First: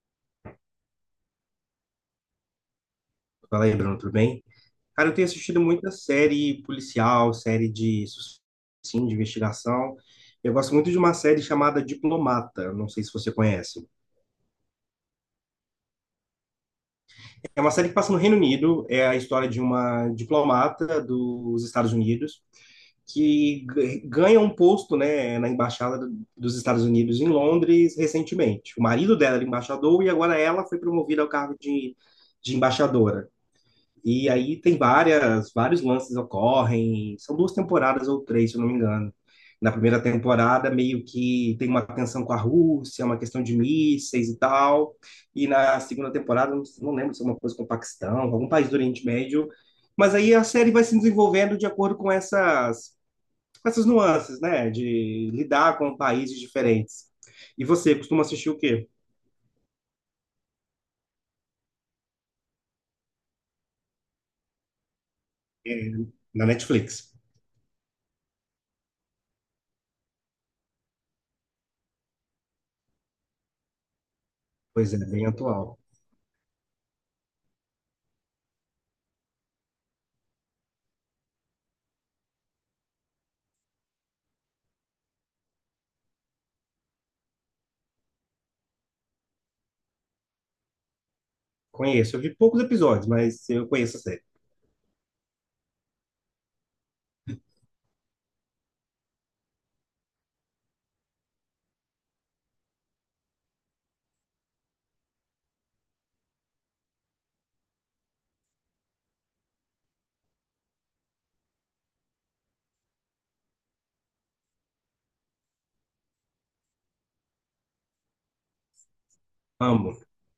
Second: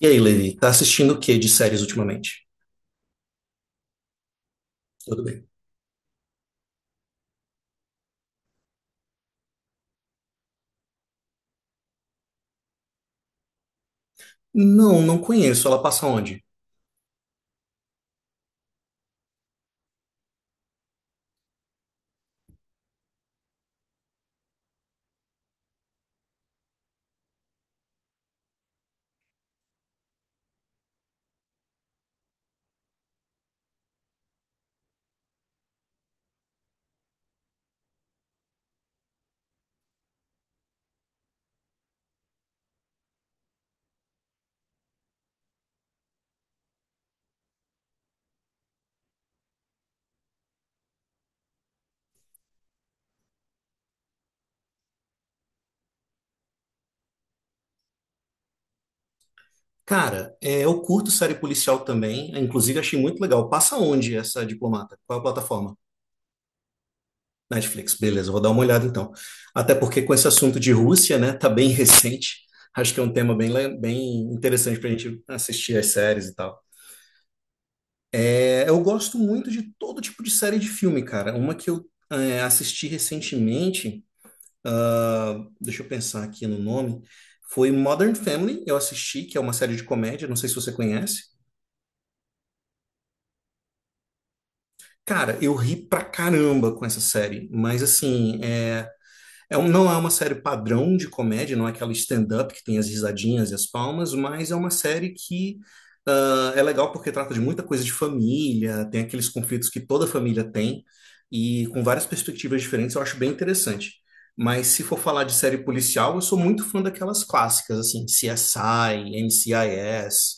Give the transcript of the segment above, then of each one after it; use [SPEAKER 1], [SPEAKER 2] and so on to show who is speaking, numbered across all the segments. [SPEAKER 1] E aí, Levi, tá assistindo o que de séries ultimamente?
[SPEAKER 2] Fala aí, Bruno, tudo bem? Cara, eu
[SPEAKER 1] Tudo
[SPEAKER 2] tenho
[SPEAKER 1] bem.
[SPEAKER 2] assistido muita série policial, sim, de investigação. Eu gosto muito de uma série chamada Diplomata, não sei se você conhece.
[SPEAKER 1] Não, não conheço. Ela passa onde?
[SPEAKER 2] É uma série que passa no Reino Unido, é a história de uma diplomata dos Estados Unidos que ganha um posto, né, na embaixada dos Estados Unidos em Londres recentemente. O marido dela era embaixador e agora ela foi promovida ao cargo de embaixadora. E aí tem vários lances ocorrem, são duas temporadas ou três, se eu não me engano. Na primeira temporada, meio que tem uma tensão com a Rússia, uma questão de mísseis e tal. E na segunda temporada, não lembro se é uma coisa com o Paquistão, algum país do Oriente Médio. Mas aí a série vai se desenvolvendo de acordo com com essas nuances, né? De lidar com países diferentes. E você costuma assistir o quê?
[SPEAKER 1] Cara, é, eu curto série policial também. Inclusive, achei muito legal. Passa onde essa diplomata? Qual é a plataforma?
[SPEAKER 2] É, na Netflix.
[SPEAKER 1] Netflix. Beleza, eu vou dar uma olhada então. Até porque com esse assunto de Rússia, né, tá bem recente. Acho que é um tema bem, bem interessante pra
[SPEAKER 2] Pois é,
[SPEAKER 1] gente
[SPEAKER 2] bem
[SPEAKER 1] assistir
[SPEAKER 2] atual.
[SPEAKER 1] as séries e tal. É, eu gosto muito de todo tipo de série de filme, cara. Uma que assisti recentemente. ah, Deixa eu pensar aqui no nome. Foi Modern Family, eu assisti, que é uma série de comédia, não sei se você conhece.
[SPEAKER 2] Conheço, eu vi poucos episódios, mas eu conheço a série.
[SPEAKER 1] Cara, eu ri pra caramba com essa série, mas assim, não é uma série padrão de comédia, não é aquela stand-up que tem as risadinhas e as palmas, mas é uma série que é legal porque trata de muita coisa de família, tem aqueles conflitos que toda família tem, e com várias perspectivas diferentes, eu acho bem interessante. Mas se for falar de série policial, eu sou muito fã daquelas clássicas, assim, CSI,
[SPEAKER 2] Amo,
[SPEAKER 1] NCIS,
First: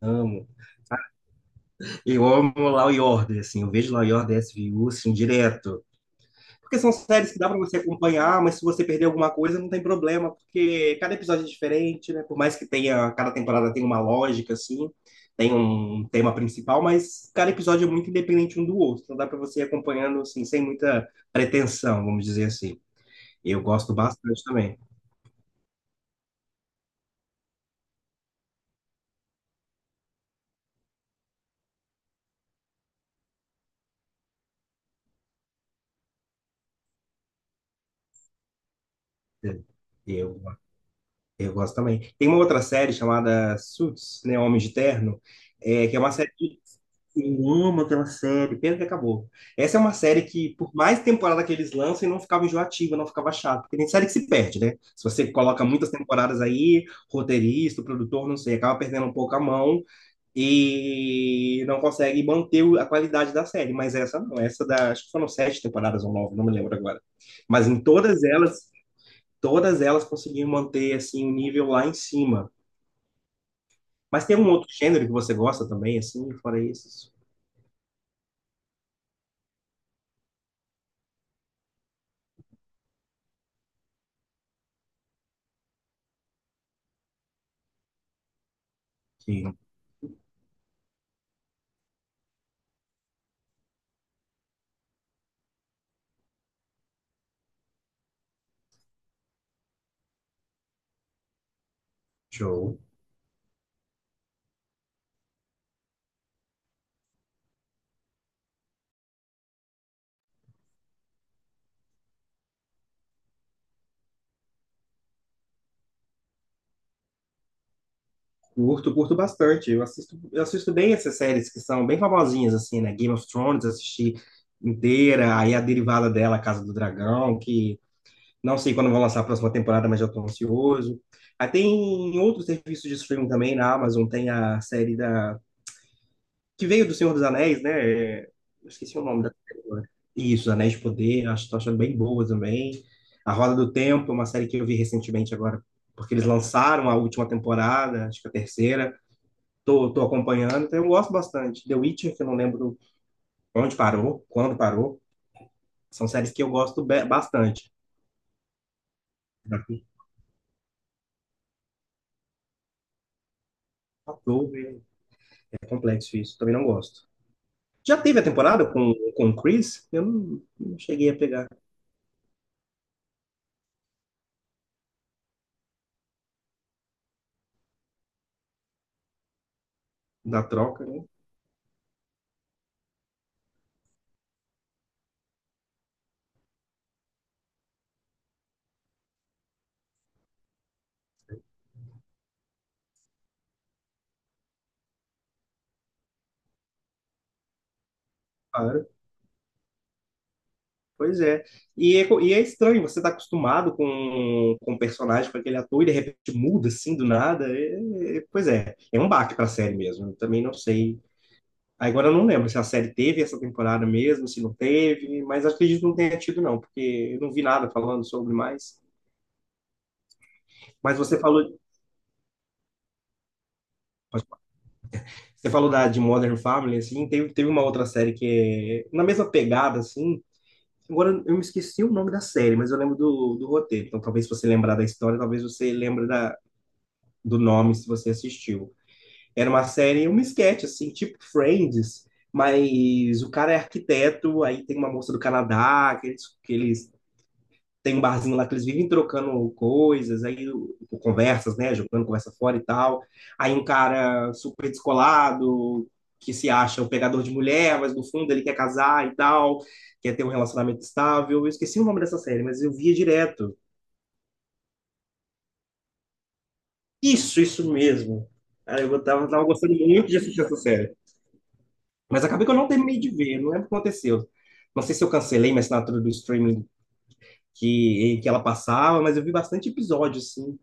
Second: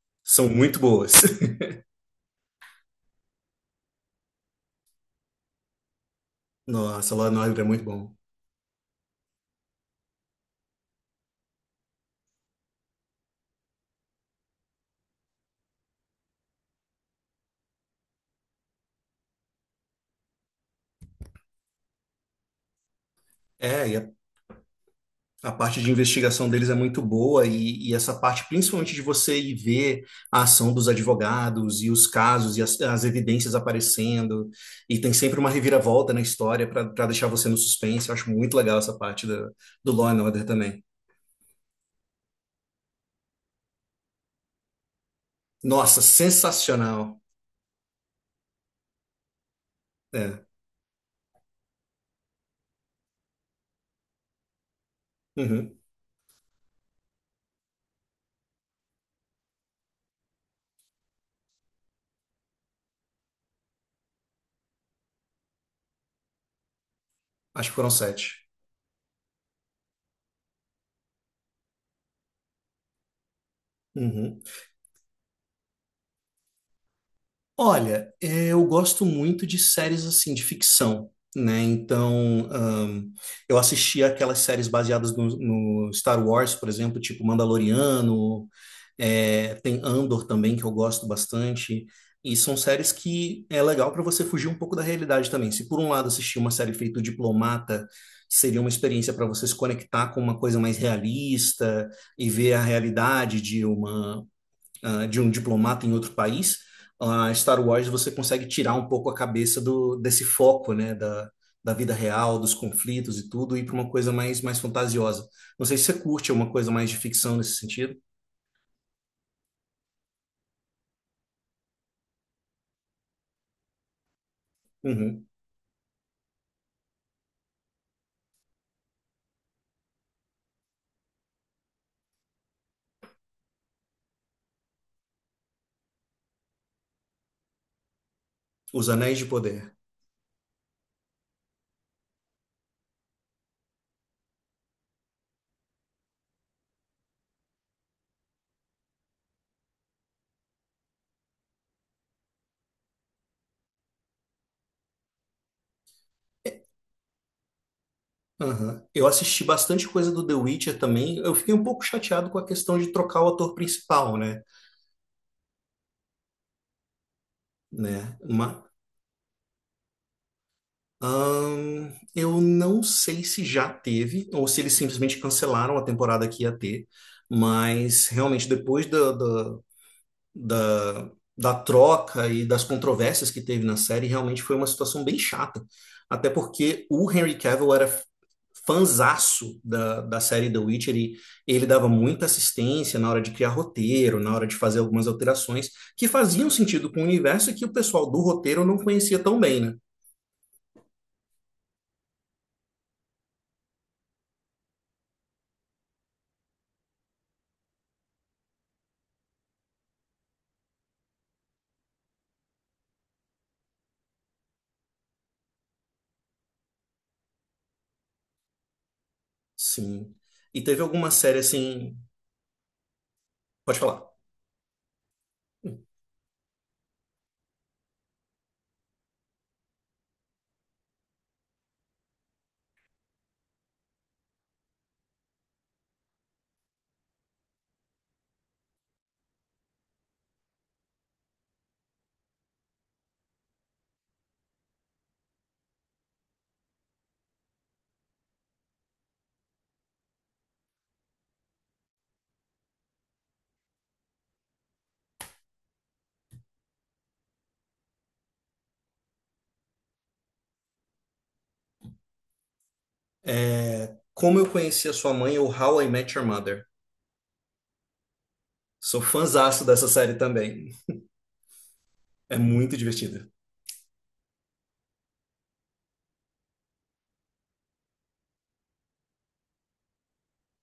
[SPEAKER 2] amo.
[SPEAKER 1] são muito boas.
[SPEAKER 2] Eu amo Law e Order, assim, eu vejo Law e Order SVU, assim, direto. Porque são
[SPEAKER 1] Nossa, Law
[SPEAKER 2] séries
[SPEAKER 1] and
[SPEAKER 2] que dá pra
[SPEAKER 1] Order é
[SPEAKER 2] você
[SPEAKER 1] muito bom.
[SPEAKER 2] acompanhar, mas se você perder alguma coisa, não tem problema, porque cada episódio é diferente, né? Por mais que tenha, cada temporada tem uma lógica, assim, tem um tema principal, mas cada episódio é muito independente um do outro, então dá pra você ir acompanhando, assim, sem muita pretensão, vamos dizer assim. Eu
[SPEAKER 1] É,
[SPEAKER 2] gosto
[SPEAKER 1] e a
[SPEAKER 2] bastante também.
[SPEAKER 1] A parte de investigação deles é muito boa e essa parte, principalmente de você ir ver a ação dos advogados e os casos e as evidências aparecendo, e tem sempre uma reviravolta na história para deixar você no suspense. Eu acho muito legal essa parte do Law and
[SPEAKER 2] Eu
[SPEAKER 1] Order também.
[SPEAKER 2] Eu gosto também. Tem uma outra série chamada Suits, né? Homens de Terno, é, que é
[SPEAKER 1] Nossa,
[SPEAKER 2] uma série que
[SPEAKER 1] sensacional.
[SPEAKER 2] eu amo aquela série, pena que acabou. Essa é uma série
[SPEAKER 1] É.
[SPEAKER 2] que, por mais temporada que eles lançam, não ficava enjoativa, não ficava chata. Porque tem série que se perde, né? Se você coloca
[SPEAKER 1] Uhum.
[SPEAKER 2] muitas temporadas aí, roteirista, produtor, não sei, acaba perdendo um pouco a mão e não consegue manter a qualidade da série. Mas essa não, essa da, acho que foram sete temporadas ou nove, não me lembro agora. Mas
[SPEAKER 1] Acho que
[SPEAKER 2] em
[SPEAKER 1] foram sete.
[SPEAKER 2] todas elas conseguiram manter assim o nível lá em cima. Mas tem
[SPEAKER 1] Uhum.
[SPEAKER 2] um outro gênero que você gosta também, assim, fora esses?
[SPEAKER 1] Olha, é, eu gosto muito de séries assim, de ficção, né? Então, eu assisti aquelas séries baseadas no Star Wars, por exemplo, tipo Mandaloriano, é,
[SPEAKER 2] Que
[SPEAKER 1] tem Andor também, que eu gosto bastante. E são séries que é legal para você fugir um pouco da realidade também. Se por um lado assistir uma série feita o Diplomata seria uma experiência para você se conectar com uma coisa mais realista e ver a
[SPEAKER 2] show.
[SPEAKER 1] realidade de uma de um diplomata em outro país, a Star Wars você consegue tirar um pouco a cabeça desse foco, né, da vida real, dos conflitos e tudo, e para uma coisa mais, mais fantasiosa. Não sei se você curte uma coisa mais de ficção nesse sentido.
[SPEAKER 2] Curto, curto bastante. Eu assisto bem essas séries que são bem famosinhas, assim, né? Game of Thrones, assisti
[SPEAKER 1] Uhum.
[SPEAKER 2] inteira, aí a derivada dela, Casa do Dragão, que não sei quando vão lançar a próxima temporada, mas já estou ansioso. Aí tem outros serviços de streaming também, na Amazon tem a série da que veio do Senhor dos Anéis, né? É, eu
[SPEAKER 1] Os
[SPEAKER 2] esqueci o
[SPEAKER 1] Anéis
[SPEAKER 2] nome
[SPEAKER 1] de
[SPEAKER 2] da
[SPEAKER 1] Poder.
[SPEAKER 2] série agora. Isso, Anéis de Poder, acho, tô achando bem boa também. A Roda do Tempo, é uma série que eu vi recentemente agora, porque eles lançaram a última temporada, acho que a terceira. Tô acompanhando, então eu gosto bastante. The Witcher, que eu não lembro onde parou, quando parou. São séries que eu gosto bastante.
[SPEAKER 1] Aham. Eu assisti bastante coisa do The Witcher também. Eu fiquei um pouco chateado com a questão de trocar o ator principal, né?
[SPEAKER 2] Faltou, é complexo isso, também não gosto. Já
[SPEAKER 1] Né?
[SPEAKER 2] teve a
[SPEAKER 1] Ma-
[SPEAKER 2] temporada com o Chris? Eu não cheguei a pegar
[SPEAKER 1] Eu não sei se já teve ou se eles simplesmente cancelaram a temporada que ia ter, mas realmente depois
[SPEAKER 2] da troca, né?
[SPEAKER 1] da, da troca e das controvérsias que teve na série, realmente foi uma situação bem chata. Até porque o Henry Cavill era fanzaço da série The Witcher e ele dava muita assistência na hora de criar roteiro, na hora de fazer algumas alterações que faziam sentido com o universo e que o pessoal do roteiro
[SPEAKER 2] Ah,
[SPEAKER 1] não
[SPEAKER 2] é?
[SPEAKER 1] conhecia tão bem, né?
[SPEAKER 2] Pois é. E é estranho, você tá acostumado com o personagem, com aquele ator, e de repente muda assim do nada. Pois é, é um baque pra série mesmo. Eu também não sei. Agora eu não lembro se a série teve essa temporada mesmo, se não teve, mas acredito que não tenha tido, não, porque eu não vi nada falando sobre mais.
[SPEAKER 1] Sim. E teve
[SPEAKER 2] Mas
[SPEAKER 1] alguma
[SPEAKER 2] você
[SPEAKER 1] série
[SPEAKER 2] falou,
[SPEAKER 1] assim. Pode falar.
[SPEAKER 2] você falou da, de Modern Family, assim, teve uma outra série que é na mesma pegada, assim. Agora eu me esqueci o nome da série, mas eu lembro do roteiro. Então talvez se você lembrar da história, talvez você lembre da do nome se você assistiu. Era uma série, um sketch, assim, tipo Friends, mas o cara é arquiteto, aí tem uma moça do Canadá, que eles têm um barzinho lá que eles vivem trocando coisas, aí conversas, né, jogando conversa fora e tal. Aí um cara super descolado, que se acha o pegador de mulher, mas no fundo ele quer casar e tal, quer ter um relacionamento estável. Eu esqueci o nome dessa série, mas eu via direto.
[SPEAKER 1] É, Como Eu Conheci a Sua Mãe ou How I Met Your Mother.
[SPEAKER 2] Isso mesmo. Cara,
[SPEAKER 1] Sou
[SPEAKER 2] tava
[SPEAKER 1] fãzaço
[SPEAKER 2] gostando
[SPEAKER 1] dessa
[SPEAKER 2] muito
[SPEAKER 1] série
[SPEAKER 2] de assistir essa
[SPEAKER 1] também.
[SPEAKER 2] série. Mas
[SPEAKER 1] É
[SPEAKER 2] acabei que eu não
[SPEAKER 1] muito
[SPEAKER 2] terminei de
[SPEAKER 1] divertida.
[SPEAKER 2] ver, não lembro o que aconteceu. Não sei se eu cancelei minha assinatura do streaming que, que ela passava, mas eu vi bastante episódio, assim.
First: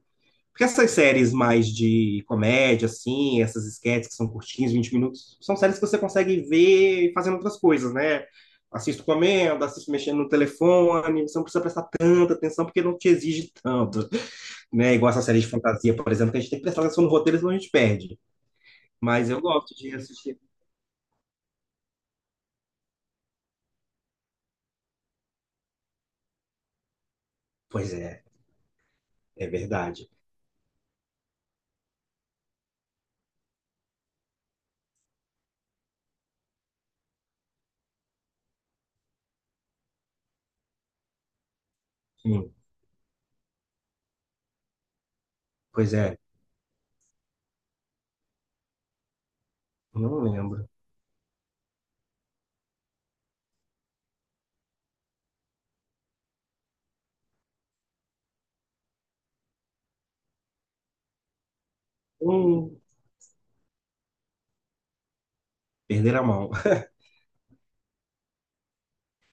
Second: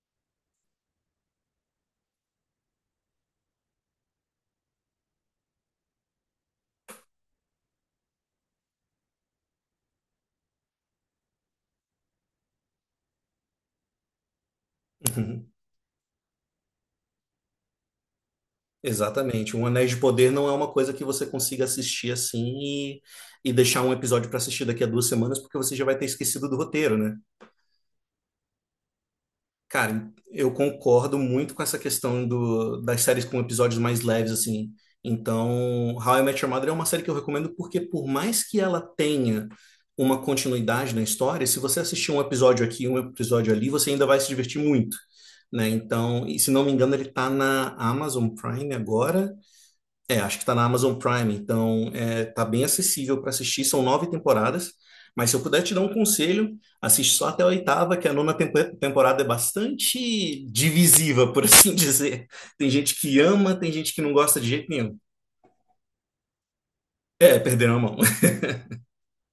[SPEAKER 2] Porque essas séries mais de comédia, assim, essas esquetes que são curtinhas, 20 minutos, são séries que você consegue ver fazendo outras coisas, né? Assisto comendo, assisto mexendo no telefone, você não precisa prestar tanta atenção porque não te exige tanto, né? Igual essa série de
[SPEAKER 1] Uhum.
[SPEAKER 2] fantasia, por exemplo, que a gente tem que prestar atenção no roteiro, senão a gente perde. Mas eu
[SPEAKER 1] Exatamente. Um
[SPEAKER 2] gosto
[SPEAKER 1] Anéis
[SPEAKER 2] de
[SPEAKER 1] de Poder
[SPEAKER 2] assistir.
[SPEAKER 1] não é uma coisa que você consiga assistir assim e deixar um episódio para assistir daqui a duas semanas, porque você já vai ter esquecido do roteiro, né?
[SPEAKER 2] Pois é, é verdade.
[SPEAKER 1] Cara, eu concordo muito com essa questão das séries com episódios mais leves, assim. Então, How I Met Your Mother é uma série que eu recomendo porque, por mais que ela tenha uma continuidade na história, se você assistir um
[SPEAKER 2] Sim,
[SPEAKER 1] episódio aqui, um episódio ali, você ainda vai se divertir muito, né?
[SPEAKER 2] pois é.
[SPEAKER 1] Então, e se não me engano, ele tá na Amazon Prime agora é,
[SPEAKER 2] Não
[SPEAKER 1] acho que está na
[SPEAKER 2] lembro.
[SPEAKER 1] Amazon Prime, então é, tá bem acessível para assistir. São nove temporadas, mas se eu puder te dar um conselho, assiste só até a oitava, que a nona temporada é bastante divisiva, por assim dizer. Tem
[SPEAKER 2] Hum,
[SPEAKER 1] gente que ama, tem gente que não gosta de jeito nenhum.
[SPEAKER 2] perder a mão.
[SPEAKER 1] É, perderam a mão.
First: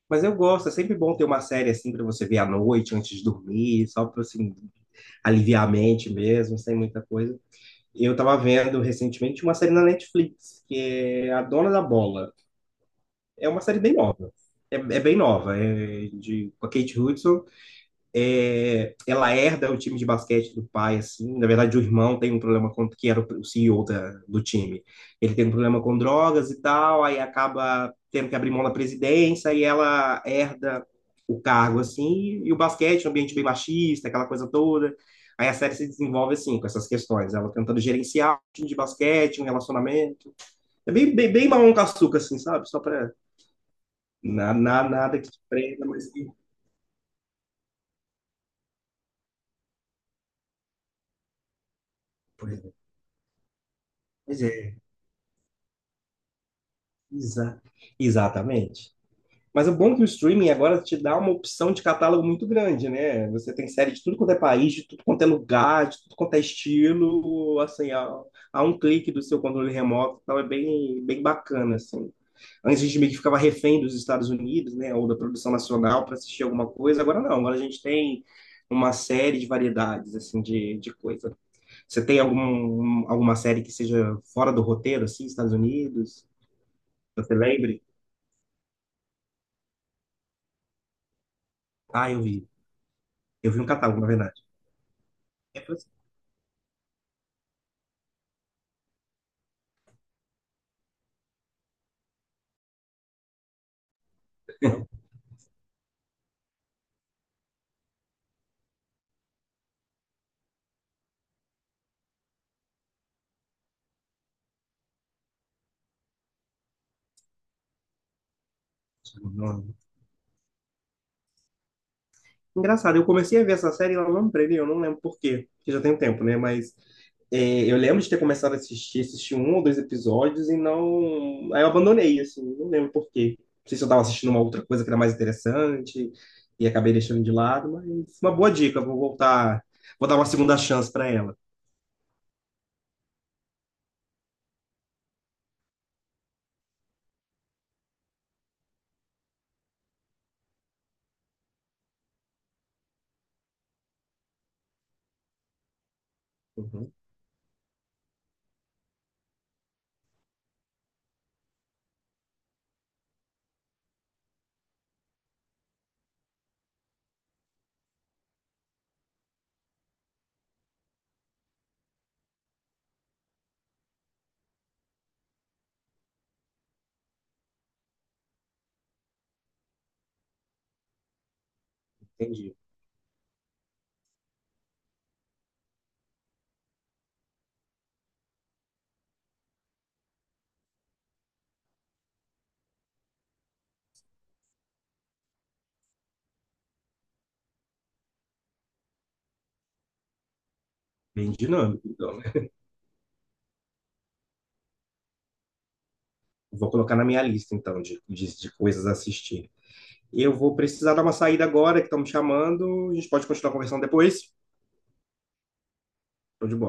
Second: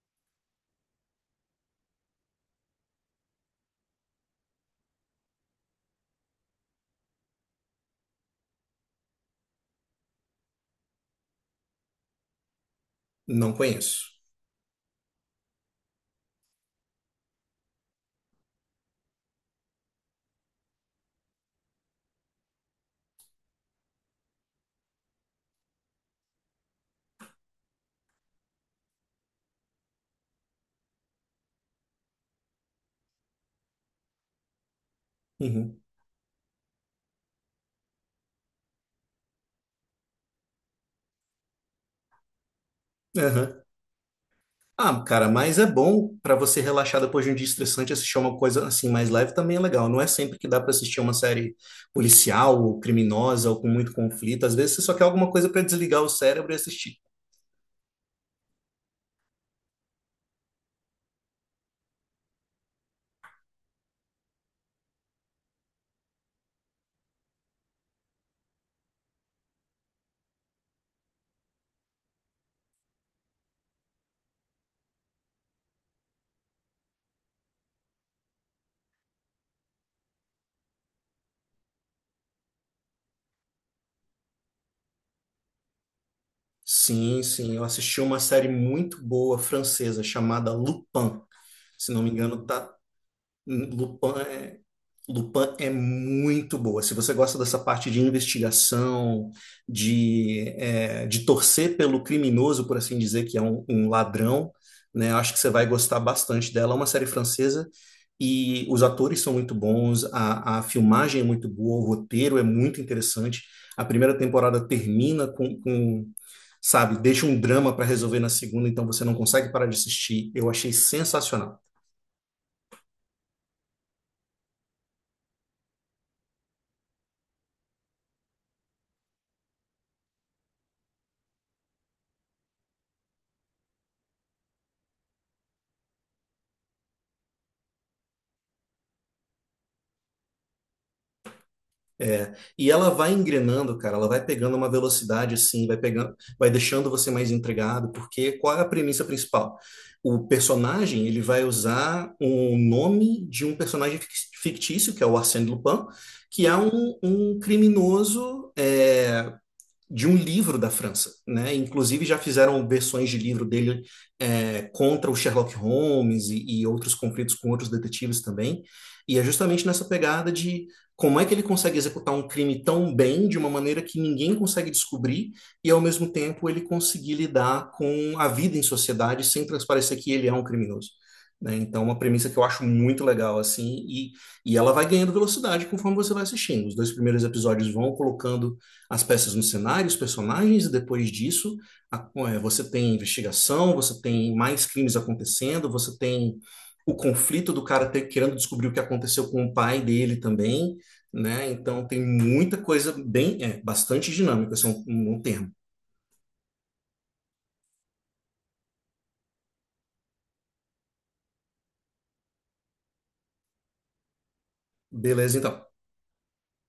[SPEAKER 2] Mas eu gosto, é sempre bom ter uma série assim pra você ver à noite, antes de dormir, só pra assim, aliviar a mente mesmo, sem muita coisa. Eu tava vendo recentemente uma série na Netflix, que é A Dona da Bola. É
[SPEAKER 1] Não
[SPEAKER 2] uma série bem
[SPEAKER 1] conheço.
[SPEAKER 2] nova. É, é bem nova, é de, com a Kate Hudson. É, ela herda o time de basquete do pai, assim. Na verdade, o irmão tem um problema com que era o CEO da, do time. Ele tem um problema com drogas e tal, aí acaba tendo que abrir mão da presidência e ela herda o cargo, assim. E o basquete, um ambiente bem machista, aquela coisa toda. Aí a série
[SPEAKER 1] Uhum.
[SPEAKER 2] se desenvolve assim, com essas questões. Ela tentando gerenciar um time de basquete, um relacionamento. É bem mamão com açúcar, assim, sabe? Só pra.
[SPEAKER 1] Aham. Ah,
[SPEAKER 2] Nada
[SPEAKER 1] cara,
[SPEAKER 2] que te
[SPEAKER 1] mas é
[SPEAKER 2] prenda, mas.
[SPEAKER 1] bom pra você relaxar depois de um dia estressante, assistir uma coisa assim mais leve também é legal. Não é sempre que dá pra assistir uma série
[SPEAKER 2] Pois
[SPEAKER 1] policial ou criminosa ou com muito conflito. Às vezes
[SPEAKER 2] é.
[SPEAKER 1] você só quer alguma coisa pra desligar o cérebro e assistir.
[SPEAKER 2] Exa- Exatamente. Mas o bom é que o streaming agora te dá uma opção de catálogo muito grande, né? Você tem série de tudo quanto é país, de tudo quanto é lugar, de tudo quanto é estilo, assim, a um clique do seu controle remoto, então é bem bacana, assim. Antes a gente meio que ficava refém dos Estados Unidos, né, ou da produção nacional para assistir alguma coisa, agora não, agora a gente tem uma série de variedades, assim, de coisa. Você tem alguma série que seja fora do roteiro, assim, Estados Unidos?
[SPEAKER 1] Sim,
[SPEAKER 2] Você
[SPEAKER 1] sim, eu
[SPEAKER 2] lembre?
[SPEAKER 1] assisti uma série muito boa francesa chamada Lupin. Se não me
[SPEAKER 2] Ah, eu
[SPEAKER 1] engano,
[SPEAKER 2] vi.
[SPEAKER 1] tá
[SPEAKER 2] Eu vi um catálogo, na
[SPEAKER 1] Lupin
[SPEAKER 2] verdade.
[SPEAKER 1] é Lupin
[SPEAKER 2] Eu
[SPEAKER 1] é
[SPEAKER 2] falei
[SPEAKER 1] muito boa. Se você gosta dessa parte de investigação, de, é, de torcer pelo criminoso, por assim dizer, que é um, um ladrão, né? Acho que você vai gostar bastante dela. É uma série francesa e os atores são muito bons, a filmagem é muito boa, o roteiro é muito interessante. A primeira temporada termina com sabe, deixa um drama para resolver na segunda, então você não
[SPEAKER 2] assim,
[SPEAKER 1] consegue parar
[SPEAKER 2] "Nossa".
[SPEAKER 1] de assistir. Eu achei sensacional.
[SPEAKER 2] Engraçado, eu comecei a ver essa série e ela não previa, eu não lembro por quê, porque já tem um tempo, né? Mas é, eu lembro de ter começado a assistir, assisti um ou dois episódios e não. Aí eu abandonei, assim, não lembro por quê. Não sei se eu estava assistindo uma outra coisa que era mais interessante e acabei deixando de lado, mas uma boa dica, vou voltar, vou dar uma segunda chance para ela.
[SPEAKER 1] É, e ela vai engrenando, cara, ela vai pegando uma velocidade assim, vai pegando, vai deixando você mais intrigado, porque qual é a premissa principal? O personagem, ele vai usar o nome de um personagem fictício, que é o Arsène Lupin, que é
[SPEAKER 2] Uhum,
[SPEAKER 1] um, um criminoso, é, de um livro da França, né? Inclusive já fizeram versões de livro dele é, contra o Sherlock Holmes e outros conflitos com outros detetives também. E é justamente nessa pegada de como é que ele consegue executar um crime tão bem, de uma maneira que ninguém consegue descobrir, e ao mesmo tempo ele conseguir lidar com a vida em sociedade sem transparecer que ele é um criminoso. Né? Então, uma premissa que eu
[SPEAKER 2] entendi.
[SPEAKER 1] acho muito legal, assim, e ela vai ganhando velocidade conforme você vai assistindo. Os dois primeiros episódios vão colocando as peças no cenário, os personagens, e depois disso você tem investigação, você tem mais crimes acontecendo, você tem o conflito do cara querendo descobrir o que aconteceu com o pai dele também,
[SPEAKER 2] Bem
[SPEAKER 1] né? Então
[SPEAKER 2] dinâmico,
[SPEAKER 1] tem
[SPEAKER 2] então, né?
[SPEAKER 1] muita coisa bem, é, bastante dinâmica, esse é um, um termo.
[SPEAKER 2] Vou colocar na minha lista, então, de coisas a assistir. Eu vou precisar dar uma saída agora, que estão me chamando. A gente pode continuar conversando depois.
[SPEAKER 1] Beleza, então.
[SPEAKER 2] Tô de bola.